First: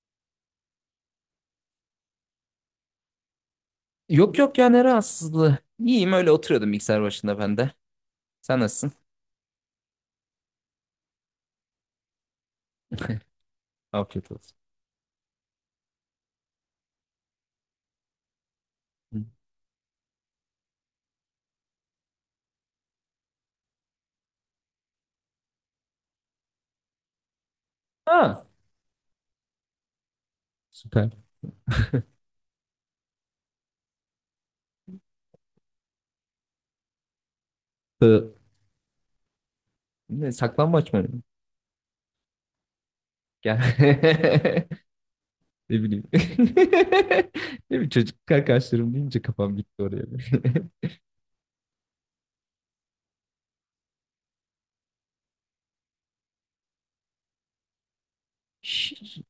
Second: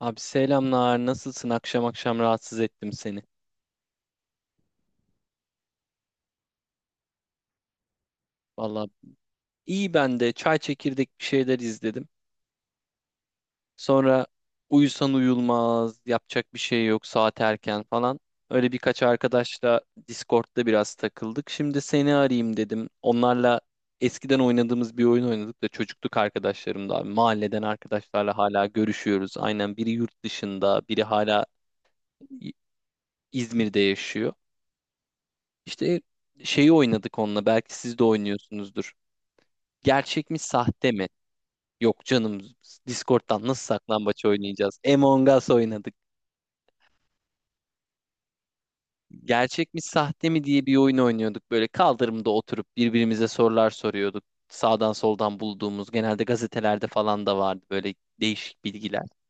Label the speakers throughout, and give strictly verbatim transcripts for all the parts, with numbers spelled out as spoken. Speaker 1: Abi selamlar. Nasılsın? Akşam akşam rahatsız ettim seni.
Speaker 2: Yok yok ya ne rahatsızlığı. İyiyim öyle oturuyordum bilgisayar başında ben de. Sen
Speaker 1: Vallahi
Speaker 2: nasılsın?
Speaker 1: iyi ben de çay çekirdek bir şeyler izledim. Sonra
Speaker 2: Afiyet olsun.
Speaker 1: uyusan uyulmaz, yapacak bir şey yok, saat erken falan. Öyle birkaç
Speaker 2: Hı.
Speaker 1: arkadaşla Discord'da biraz takıldık. Şimdi seni arayayım dedim. Onlarla eskiden oynadığımız bir oyun oynadık da çocukluk arkadaşlarım da abi. Mahalleden arkadaşlarla
Speaker 2: Ha,
Speaker 1: hala görüşüyoruz. Aynen biri yurt dışında, biri
Speaker 2: süper.
Speaker 1: hala İ- İzmir'de yaşıyor. İşte şeyi oynadık onunla. Belki siz de
Speaker 2: Ee,
Speaker 1: oynuyorsunuzdur. Gerçek
Speaker 2: ne,
Speaker 1: mi sahte
Speaker 2: saklambaç mı?
Speaker 1: mi?
Speaker 2: oynadın?
Speaker 1: Yok canım, Discord'dan nasıl saklambaç
Speaker 2: Gel.
Speaker 1: oynayacağız? Among Us
Speaker 2: Ne
Speaker 1: oynadık.
Speaker 2: bileyim. Ne bileyim çocuk arkadaşlarım deyince kafam
Speaker 1: Gerçek mi
Speaker 2: gitti oraya.
Speaker 1: sahte mi diye bir oyun oynuyorduk. Böyle kaldırımda oturup birbirimize sorular soruyorduk. Sağdan soldan bulduğumuz, genelde gazetelerde falan da vardı, böyle değişik bilgiler.
Speaker 2: Hiç,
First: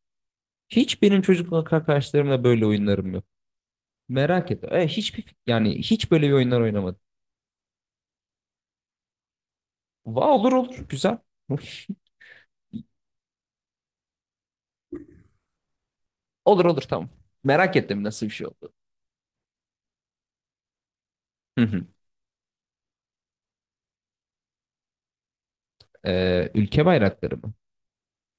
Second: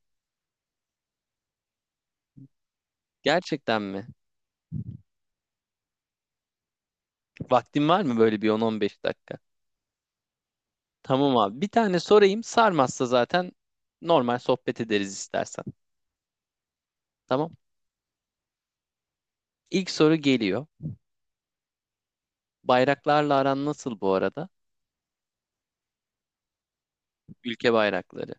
Speaker 2: hiç benim çocukluk arkadaşlarımla böyle oyunlarım yok.
Speaker 1: Gerçekten mi?
Speaker 2: Merak etme. E, hiçbir yani hiç böyle bir oyunlar oynamadım.
Speaker 1: Vaktin var mı böyle bir on on beş dakika?
Speaker 2: Va olur olur güzel.
Speaker 1: Tamam abi. Bir tane sorayım. Sarmazsa zaten normal sohbet ederiz istersen.
Speaker 2: Olur olur tamam.
Speaker 1: Tamam.
Speaker 2: Merak ettim nasıl bir şey oldu.
Speaker 1: İlk soru geliyor. Bayraklarla aran nasıl bu arada?
Speaker 2: Ee, ülke bayrakları mı?
Speaker 1: Ülke bayrakları.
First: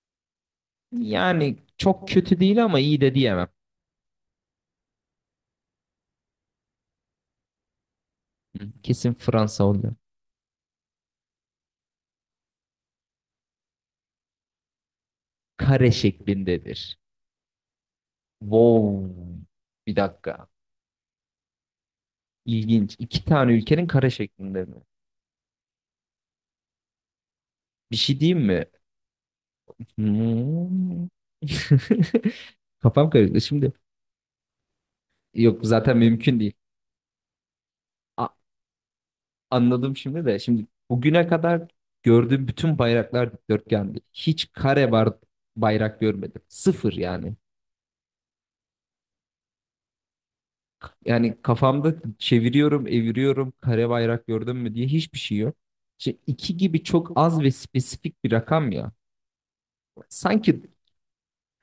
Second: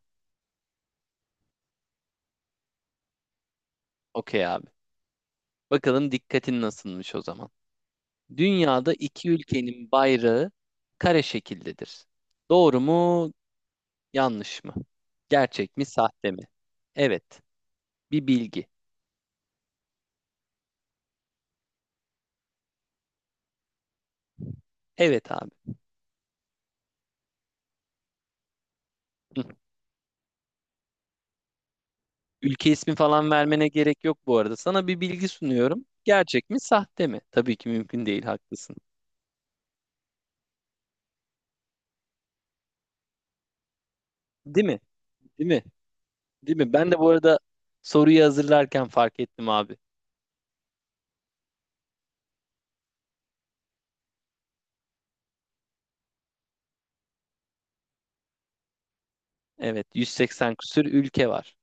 Speaker 2: Yani çok kötü değil ama iyi de diyemem.
Speaker 1: Okey abi. Bakalım dikkatin nasılmış o zaman.
Speaker 2: Hı,
Speaker 1: Dünyada
Speaker 2: Kesin
Speaker 1: iki
Speaker 2: Fransa
Speaker 1: ülkenin
Speaker 2: oluyor.
Speaker 1: bayrağı kare şekildedir. Doğru mu, yanlış mı? Gerçek mi,
Speaker 2: Kare
Speaker 1: sahte mi?
Speaker 2: şeklindedir.
Speaker 1: Evet. Bir bilgi.
Speaker 2: Wow. Bir dakika. İlginç. İki tane ülkenin kare şeklinde mi?
Speaker 1: Evet abi.
Speaker 2: Bir şey diyeyim mi?
Speaker 1: Hı.
Speaker 2: Hmm.
Speaker 1: Ülke ismi
Speaker 2: Kafam
Speaker 1: falan
Speaker 2: karıştı.
Speaker 1: vermene
Speaker 2: Şimdi
Speaker 1: gerek yok bu arada. Sana bir bilgi
Speaker 2: yok
Speaker 1: sunuyorum.
Speaker 2: zaten mümkün
Speaker 1: Gerçek
Speaker 2: değil.
Speaker 1: mi, sahte mi? Tabii ki mümkün değil,
Speaker 2: A-
Speaker 1: haklısın.
Speaker 2: anladım şimdi de. Şimdi bugüne kadar gördüğüm bütün bayraklar dikdörtgendi. Hiç
Speaker 1: Değil mi?
Speaker 2: kare var
Speaker 1: Değil mi?
Speaker 2: bayrak görmedim.
Speaker 1: Değil mi? Ben
Speaker 2: Sıfır
Speaker 1: de bu
Speaker 2: yani.
Speaker 1: arada soruyu hazırlarken fark ettim abi.
Speaker 2: Yani kafamda çeviriyorum, eviriyorum, kare bayrak gördün mü diye hiçbir şey yok. İşte iki gibi çok az ve spesifik bir rakam ya.
Speaker 1: Evet, yüz seksen
Speaker 2: Sanki
Speaker 1: küsür ülke var.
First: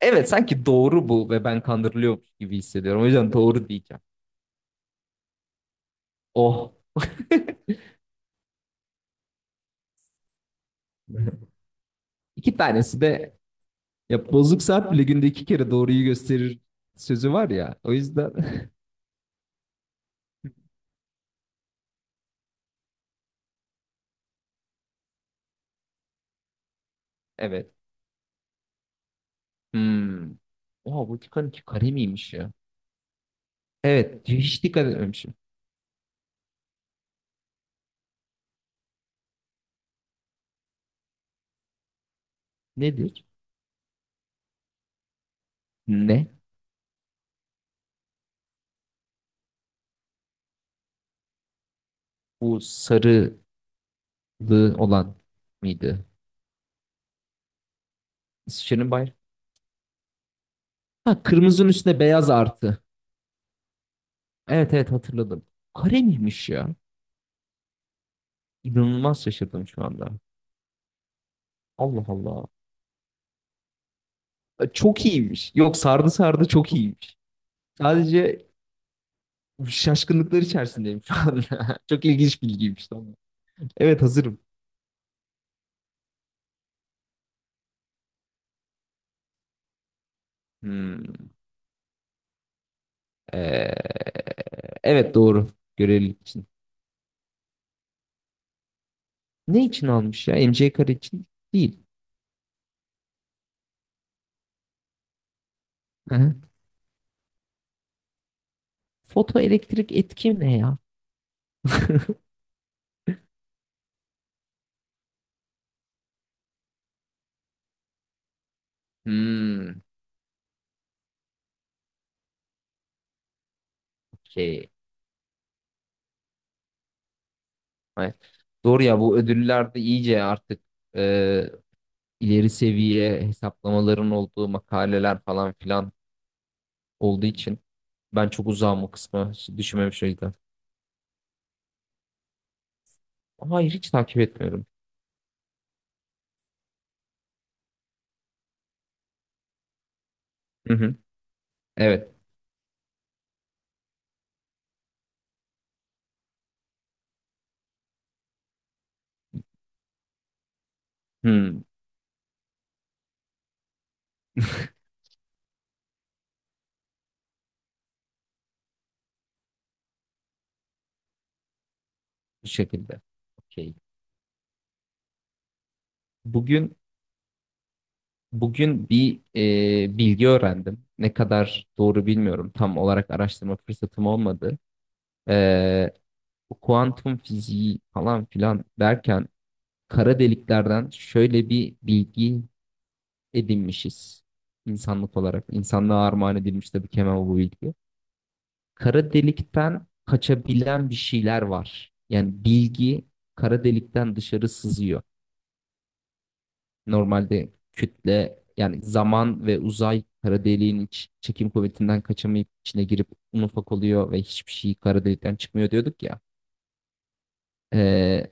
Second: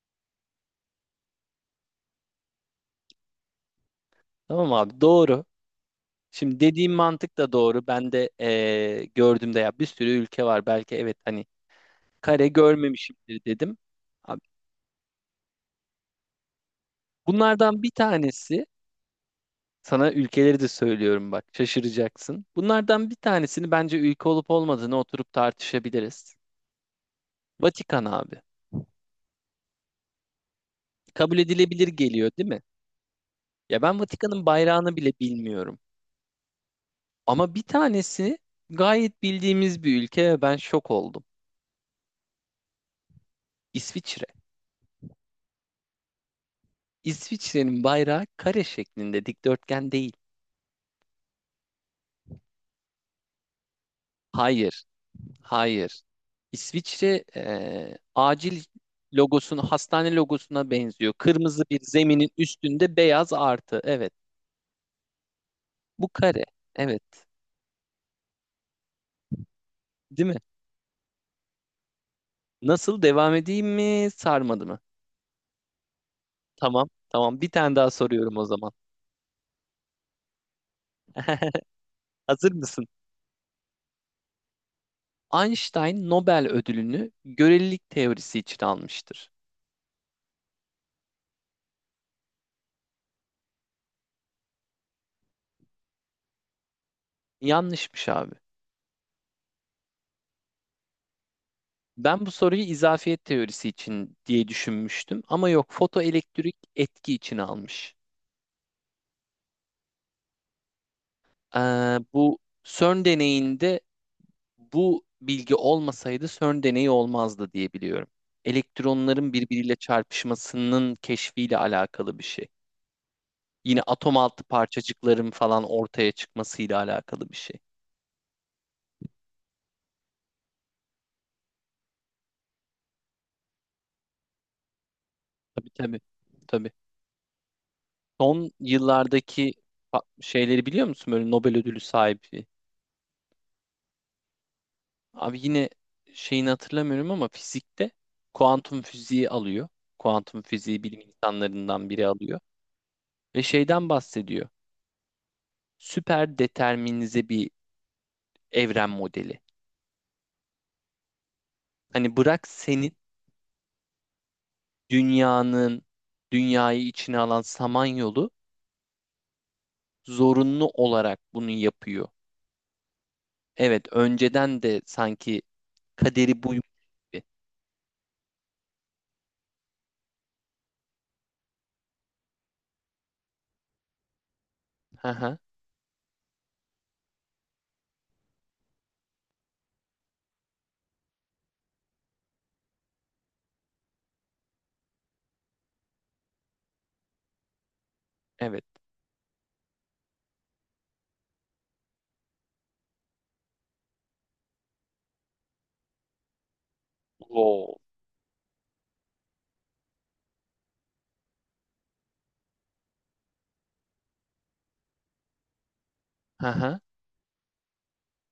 Speaker 2: evet sanki doğru bu ve ben kandırılıyormuş gibi hissediyorum. O yüzden doğru diyeceğim.
Speaker 1: Tamam abi, doğru. Şimdi
Speaker 2: Oh.
Speaker 1: dediğim mantık da doğru. Ben de eee gördüğümde ya bir sürü ülke var. Belki evet hani kare
Speaker 2: İki tanesi de
Speaker 1: görmemişimdir dedim.
Speaker 2: ya
Speaker 1: Abi,
Speaker 2: bozuk saat bile günde iki kere doğruyu gösterir sözü var ya.
Speaker 1: bunlardan bir
Speaker 2: O yüzden
Speaker 1: tanesi, sana ülkeleri de söylüyorum bak şaşıracaksın. Bunlardan bir tanesini bence ülke olup olmadığını oturup tartışabiliriz.
Speaker 2: evet.
Speaker 1: Vatikan abi.
Speaker 2: Hmm. Oha
Speaker 1: Kabul
Speaker 2: Vatikan iki
Speaker 1: edilebilir
Speaker 2: kare
Speaker 1: geliyor
Speaker 2: miymiş
Speaker 1: değil
Speaker 2: ya?
Speaker 1: mi? Ya ben
Speaker 2: Evet
Speaker 1: Vatikan'ın
Speaker 2: hiç dikkat
Speaker 1: bayrağını bile
Speaker 2: etmemişim.
Speaker 1: bilmiyorum. Ama bir tanesi gayet bildiğimiz bir ülke ve ben şok oldum.
Speaker 2: Nedir?
Speaker 1: İsviçre.
Speaker 2: Ne?
Speaker 1: İsviçre'nin bayrağı kare şeklinde, dikdörtgen değil.
Speaker 2: Bu sarılı
Speaker 1: Hayır,
Speaker 2: olan
Speaker 1: hayır.
Speaker 2: mıydı?
Speaker 1: İsviçre eee, acil
Speaker 2: Şirin bayrak.
Speaker 1: logosunu hastane logosuna benziyor.
Speaker 2: Ha
Speaker 1: Kırmızı
Speaker 2: kırmızının
Speaker 1: bir
Speaker 2: üstüne
Speaker 1: zeminin
Speaker 2: beyaz artı.
Speaker 1: üstünde beyaz artı. Evet.
Speaker 2: Evet evet hatırladım. Kare
Speaker 1: Bu kare.
Speaker 2: miymiş ya?
Speaker 1: Evet.
Speaker 2: İnanılmaz şaşırdım şu anda.
Speaker 1: Değil mi?
Speaker 2: Allah Allah.
Speaker 1: Nasıl, devam edeyim mi? Sarmadı
Speaker 2: E,
Speaker 1: mı?
Speaker 2: Çok iyiymiş. Yok sardı sardı çok
Speaker 1: Tamam.
Speaker 2: iyiymiş.
Speaker 1: Tamam. Bir tane daha soruyorum o
Speaker 2: Sadece
Speaker 1: zaman.
Speaker 2: şaşkınlıklar içerisindeyim şu anda. Çok ilginç
Speaker 1: Hazır mısın?
Speaker 2: bilgiymiş. Tamam. Evet hazırım.
Speaker 1: Einstein Nobel ödülünü görelilik teorisi için almıştır.
Speaker 2: Hmm, ee, evet doğru. Görevlilik için.
Speaker 1: Yanlışmış abi.
Speaker 2: Ne için almış ya? M C kare için değil.
Speaker 1: Ben bu soruyu izafiyet teorisi için diye düşünmüştüm ama yok,
Speaker 2: Hı hı.
Speaker 1: fotoelektrik etki için almış.
Speaker 2: Fotoelektrik etki ne ya?
Speaker 1: Ee, bu CERN deneyinde bu bilgi olmasaydı CERN deneyi olmazdı diye biliyorum. Elektronların birbiriyle
Speaker 2: Hmm,
Speaker 1: çarpışmasının keşfiyle alakalı bir şey. Yine atom altı
Speaker 2: okey.
Speaker 1: parçacıkların falan ortaya çıkmasıyla alakalı bir şey.
Speaker 2: Ay, Doğru ya bu ödüllerde iyice artık e, ileri seviye hesaplamaların olduğu makaleler falan
Speaker 1: Tabii
Speaker 2: filan
Speaker 1: tabii. Tabii.
Speaker 2: olduğu için ben çok
Speaker 1: Son
Speaker 2: uzağım o kısma hiç
Speaker 1: yıllardaki fa-
Speaker 2: düşünmemiş o yüzden.
Speaker 1: şeyleri biliyor musun? Böyle Nobel ödülü sahibi.
Speaker 2: Hayır hiç takip etmiyorum.
Speaker 1: Abi yine şeyini hatırlamıyorum ama fizikte kuantum fiziği alıyor. Kuantum
Speaker 2: Hı
Speaker 1: fiziği
Speaker 2: hı.
Speaker 1: bilim insanlarından biri
Speaker 2: Evet.
Speaker 1: alıyor. Ve şeyden bahsediyor. Süper determinize bir evren modeli.
Speaker 2: Hmm.
Speaker 1: Hani bırak senin dünyanın, dünyayı içine alan Samanyolu zorunlu olarak bunu yapıyor.
Speaker 2: Bu şekilde. Okey.
Speaker 1: Evet, önceden de sanki kaderi bu
Speaker 2: Bugün
Speaker 1: gibi.
Speaker 2: bugün bir e, bilgi öğrendim. Ne kadar doğru bilmiyorum. Tam olarak araştırma fırsatım olmadı.
Speaker 1: Hı hı,
Speaker 2: E, bu kuantum fiziği falan filan derken kara deliklerden şöyle bir bilgi edinmişiz insanlık olarak. İnsanlığa armağan edilmiş tabii ki hemen bu bilgi.
Speaker 1: evet.
Speaker 2: Kara delikten kaçabilen bir şeyler var. Yani bilgi kara delikten dışarı sızıyor. Normalde
Speaker 1: Wow,
Speaker 2: kütle yani zaman ve uzay kara deliğin iç- çekim kuvvetinden kaçamayıp içine girip un ufak oluyor ve hiçbir şey kara delikten çıkmıyor diyorduk ya.
Speaker 1: hı, hı.
Speaker 2: Ee,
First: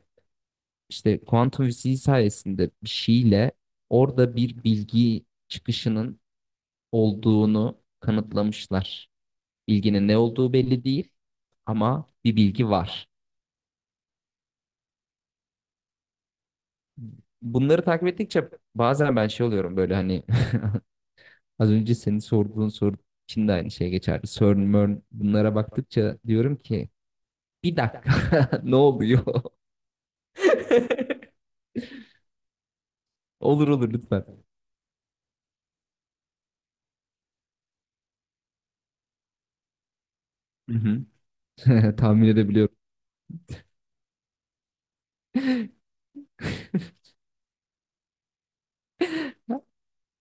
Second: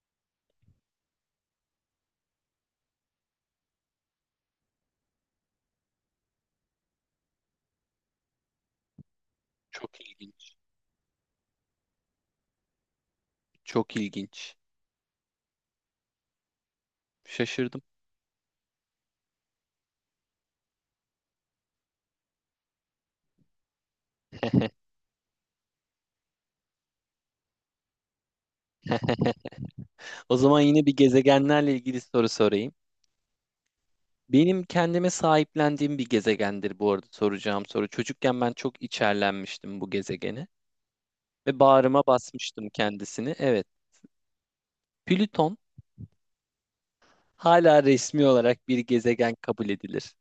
Speaker 2: işte kuantum fiziği sayesinde bir şeyle orada bir bilgi çıkışının olduğunu kanıtlamışlar.
Speaker 1: Çok
Speaker 2: Bilginin ne olduğu
Speaker 1: ilginç.
Speaker 2: belli değil ama bir bilgi var.
Speaker 1: Çok ilginç. Şaşırdım.
Speaker 2: Bunları takip ettikçe bazen ben şey oluyorum böyle hani az önce senin sorduğun soru için de aynı şey geçerli. CERN, MERN bunlara baktıkça diyorum ki bir dakika ne oluyor?
Speaker 1: O zaman yine bir gezegenlerle ilgili soru sorayım.
Speaker 2: Olur olur lütfen.
Speaker 1: Benim kendime sahiplendiğim bir gezegendir bu arada soracağım soru. Çocukken ben çok içerlenmiştim bu gezegene
Speaker 2: Hı hı.
Speaker 1: ve bağrıma
Speaker 2: Tahmin
Speaker 1: basmıştım
Speaker 2: edebiliyorum.
Speaker 1: kendisini. Evet, Plüton hala resmi olarak bir gezegen kabul edilir.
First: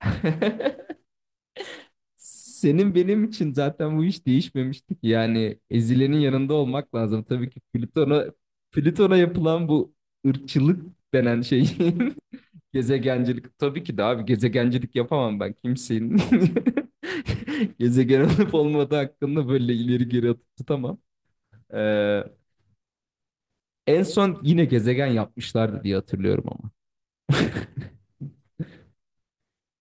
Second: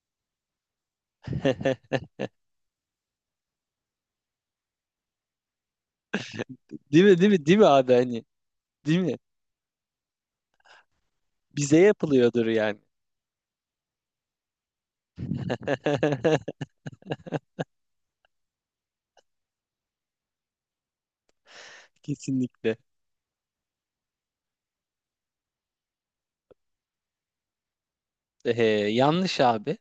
Speaker 2: Senin benim için zaten bu iş değişmemişti ki. Yani ezilenin yanında olmak
Speaker 1: Değil mi,
Speaker 2: lazım.
Speaker 1: değil mi,
Speaker 2: Tabii
Speaker 1: değil
Speaker 2: ki
Speaker 1: mi abi hani?
Speaker 2: Plüton'a
Speaker 1: Değil mi?
Speaker 2: Plüton'a yapılan bu ırkçılık denen şey
Speaker 1: Bize yapılıyordur yani.
Speaker 2: gezegencilik. Tabii ki de abi gezegencilik yapamam ben kimsenin. Gezegen olup olmadığı hakkında böyle ileri geri atıp tutamam. Ee,
Speaker 1: Kesinlikle.
Speaker 2: en son yine gezegen yapmışlardı diye hatırlıyorum ama.
Speaker 1: Ee, yanlış abi.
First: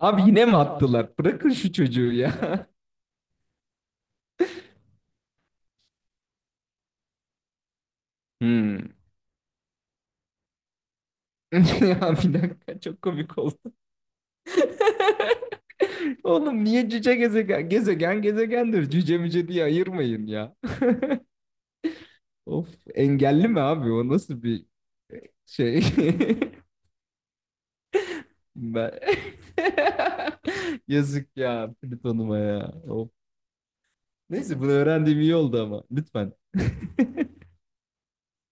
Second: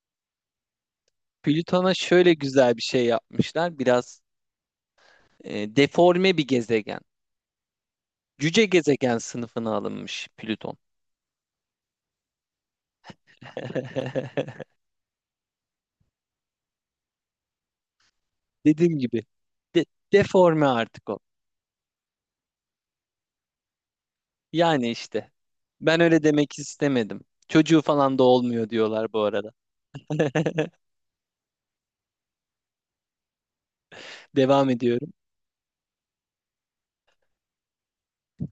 Speaker 2: Abi yine mi attılar? Bırakın şu
Speaker 1: Plüton'a
Speaker 2: çocuğu ya.
Speaker 1: şöyle güzel bir şey yapmışlar. Biraz e, deforme bir gezegen. Cüce
Speaker 2: Hmm.
Speaker 1: gezegen sınıfına alınmış Plüton.
Speaker 2: Ya bir dakika çok komik oldu. Oğlum niye cüce gezegen? Gezegen gezegendir.
Speaker 1: Dediğim
Speaker 2: Cüce
Speaker 1: gibi
Speaker 2: müce diye
Speaker 1: de-
Speaker 2: ayırmayın ya.
Speaker 1: deforme artık o.
Speaker 2: Of engelli mi abi o nasıl bir
Speaker 1: Yani işte.
Speaker 2: şey?
Speaker 1: Ben öyle demek istemedim. Çocuğu falan da olmuyor
Speaker 2: Ben...
Speaker 1: diyorlar bu arada.
Speaker 2: Yazık ya Plüton'uma ya. Of. Neyse
Speaker 1: Devam
Speaker 2: bunu
Speaker 1: ediyorum.
Speaker 2: öğrendiğim iyi oldu ama lütfen.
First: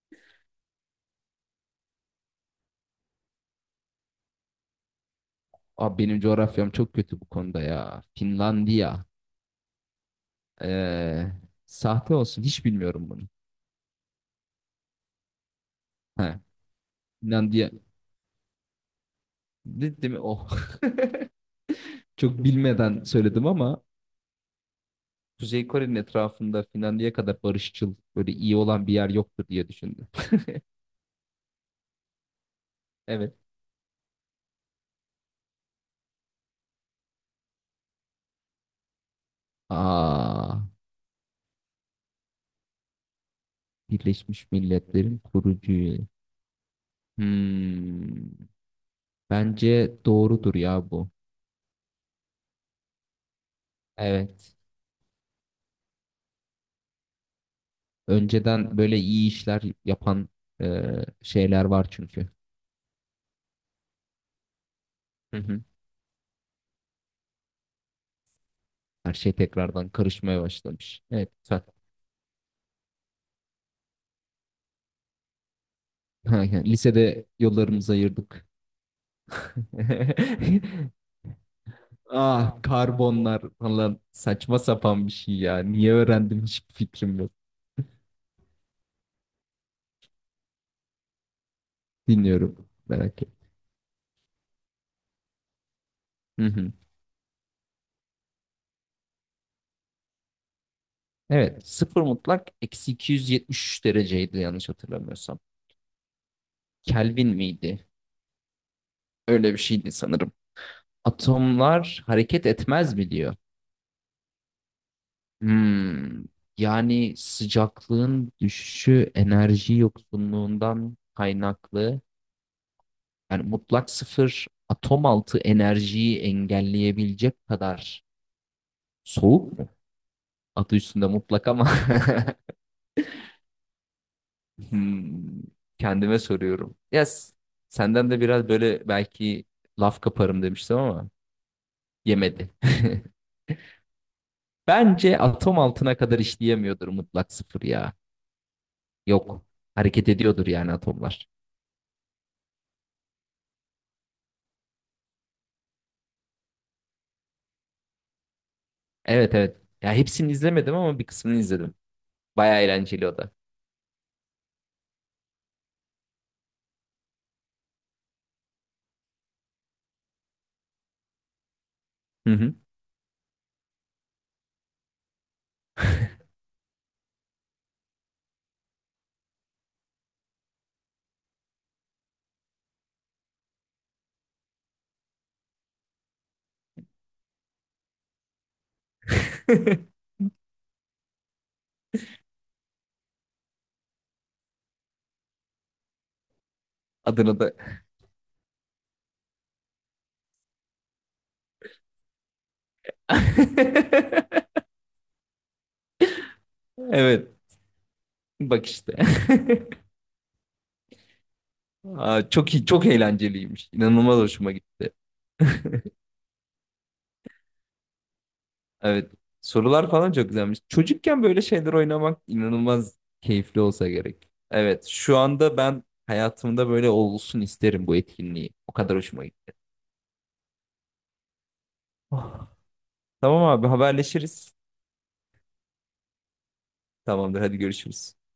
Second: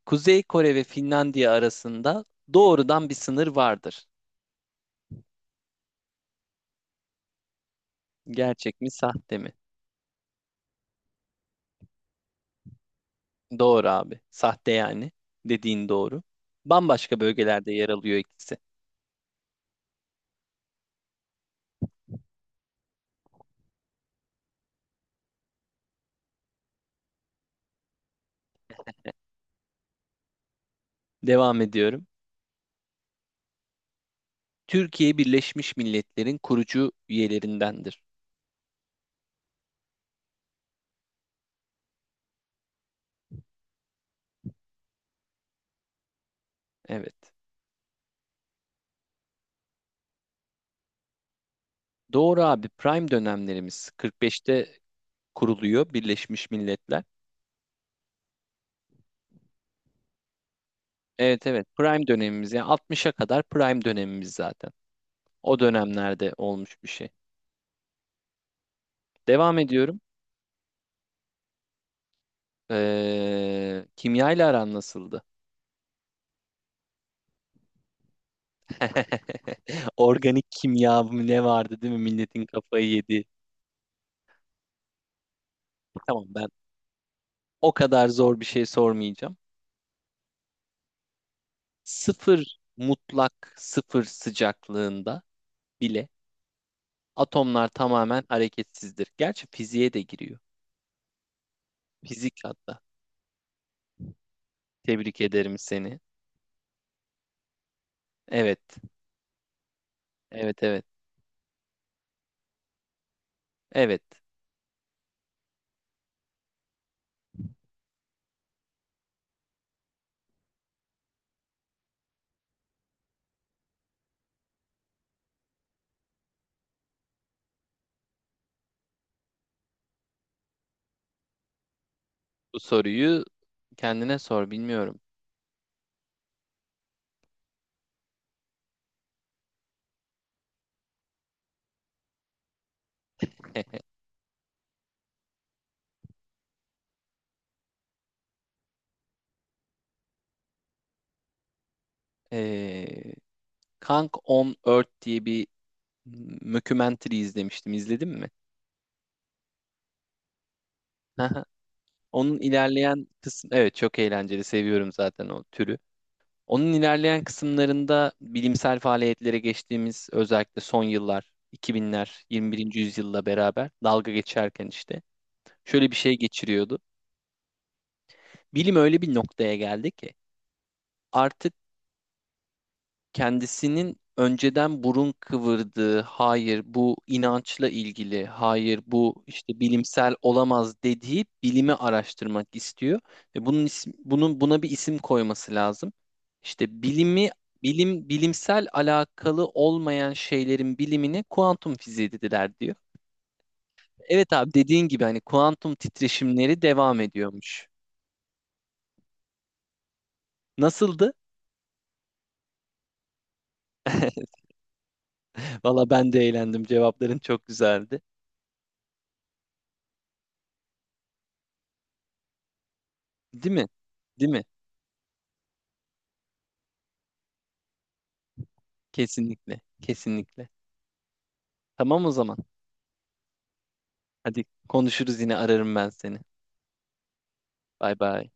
Speaker 1: Kuzey Kore ve Finlandiya arasında doğrudan bir sınır vardır.
Speaker 2: Abi benim coğrafyam çok kötü bu konuda ya.
Speaker 1: Gerçek mi,
Speaker 2: Finlandiya.
Speaker 1: sahte mi?
Speaker 2: Ee, sahte olsun hiç bilmiyorum bunu.
Speaker 1: Doğru abi. Sahte yani. Dediğin doğru.
Speaker 2: He.
Speaker 1: Bambaşka
Speaker 2: Finlandiya.
Speaker 1: bölgelerde yer alıyor ikisi.
Speaker 2: De- Değil mi? Oh. Çok bilmeden söyledim ama Kuzey Kore'nin etrafında Finlandiya kadar barışçıl, böyle iyi olan bir yer yoktur diye düşündü.
Speaker 1: Devam ediyorum.
Speaker 2: Evet.
Speaker 1: Türkiye Birleşmiş Milletler'in kurucu üyelerindendir.
Speaker 2: Aa, Birleşmiş Milletler'in kurucu üyeliği.
Speaker 1: Evet.
Speaker 2: Hmm, bence doğrudur ya bu.
Speaker 1: Doğru abi. Prime dönemlerimiz.
Speaker 2: Evet.
Speaker 1: kırk beşte kuruluyor Birleşmiş Milletler.
Speaker 2: Önceden böyle iyi işler yapan e,
Speaker 1: Evet,
Speaker 2: şeyler
Speaker 1: evet,
Speaker 2: var
Speaker 1: prime
Speaker 2: çünkü.
Speaker 1: dönemimiz yani altmışa kadar prime dönemimiz zaten.
Speaker 2: Hı
Speaker 1: O
Speaker 2: hı.
Speaker 1: dönemlerde olmuş bir şey.
Speaker 2: Her şey
Speaker 1: Devam
Speaker 2: tekrardan
Speaker 1: ediyorum.
Speaker 2: karışmaya başlamış. Evet, güzel.
Speaker 1: Ee, kimya ile aran nasıldı?
Speaker 2: Lisede yollarımızı ayırdık.
Speaker 1: Organik kimya mı ne vardı değil mi? Milletin
Speaker 2: Ah
Speaker 1: kafayı yedi.
Speaker 2: karbonlar falan saçma sapan bir şey ya. Niye
Speaker 1: Tamam,
Speaker 2: öğrendim
Speaker 1: ben
Speaker 2: hiçbir fikrim yok.
Speaker 1: o kadar zor bir şey sormayacağım.
Speaker 2: Dinliyorum
Speaker 1: Sıfır,
Speaker 2: merak et.
Speaker 1: mutlak sıfır sıcaklığında bile
Speaker 2: Hı hı.
Speaker 1: atomlar tamamen hareketsizdir. Gerçi fiziğe de giriyor.
Speaker 2: Evet, sıfır
Speaker 1: Fizik
Speaker 2: mutlak
Speaker 1: hatta.
Speaker 2: eksi iki yüz yetmiş üç dereceydi yanlış
Speaker 1: Tebrik
Speaker 2: hatırlamıyorsam.
Speaker 1: ederim seni.
Speaker 2: Kelvin miydi?
Speaker 1: Evet.
Speaker 2: Öyle bir şeydi sanırım.
Speaker 1: Evet evet.
Speaker 2: Atomlar hareket etmez mi diyor.
Speaker 1: Evet.
Speaker 2: Hmm, Yani sıcaklığın düşüşü enerji yoksunluğundan kaynaklı. Yani mutlak sıfır atom altı enerjiyi engelleyebilecek kadar soğuk mu? Adı üstünde mutlak ama
Speaker 1: Bu soruyu kendine sor, bilmiyorum.
Speaker 2: hmm, kendime soruyorum. Yes, senden de biraz böyle belki laf kaparım demiştim ama yemedi. Bence atom altına kadar işleyemiyordur mutlak sıfır ya. Yok. Hareket ediyordur yani atomlar.
Speaker 1: Ee, Kang on Earth diye bir mockumentary izlemiştim. İzledin mi?
Speaker 2: Evet evet. Ya hepsini izlemedim ama bir kısmını
Speaker 1: Aha.
Speaker 2: izledim.
Speaker 1: Onun
Speaker 2: Baya
Speaker 1: ilerleyen
Speaker 2: eğlenceli o da.
Speaker 1: kısım, evet, çok eğlenceli. Seviyorum zaten o türü. Onun ilerleyen kısımlarında bilimsel faaliyetlere geçtiğimiz, özellikle son yıllar iki binler
Speaker 2: Hı hı.
Speaker 1: yirmi birinci yüzyılla beraber, dalga geçerken işte şöyle bir şey geçiriyordu. Bilim öyle bir noktaya geldi ki artık kendisinin önceden burun kıvırdığı, hayır bu inançla ilgili, hayır bu işte bilimsel olamaz dediği bilimi araştırmak istiyor ve bunun isim, bunun buna bir isim koyması lazım. İşte bilimi,
Speaker 2: Adını da.
Speaker 1: bilim bilimsel alakalı olmayan şeylerin bilimine kuantum fiziği dediler diyor. Evet abi, dediğin gibi hani kuantum titreşimleri devam
Speaker 2: Evet.
Speaker 1: ediyormuş.
Speaker 2: Bak işte.
Speaker 1: Nasıldı?
Speaker 2: Aa, çok iyi, çok eğlenceliymiş. İnanılmaz hoşuma gitti.
Speaker 1: Valla ben de eğlendim. Cevapların çok güzeldi.
Speaker 2: Evet. Sorular falan çok güzelmiş. Çocukken böyle şeyler oynamak inanılmaz
Speaker 1: Değil
Speaker 2: keyifli
Speaker 1: mi?
Speaker 2: olsa gerek.
Speaker 1: Değil mi?
Speaker 2: Evet. Şu anda ben hayatımda böyle olsun isterim bu etkinliği. O kadar hoşuma gitti.
Speaker 1: Kesinlikle. Kesinlikle. Tamam o zaman.
Speaker 2: Ah. Tamam abi
Speaker 1: Hadi
Speaker 2: haberleşiriz.
Speaker 1: konuşuruz, yine ararım ben seni.
Speaker 2: Tamamdır hadi
Speaker 1: Bay
Speaker 2: görüşürüz.
Speaker 1: bay.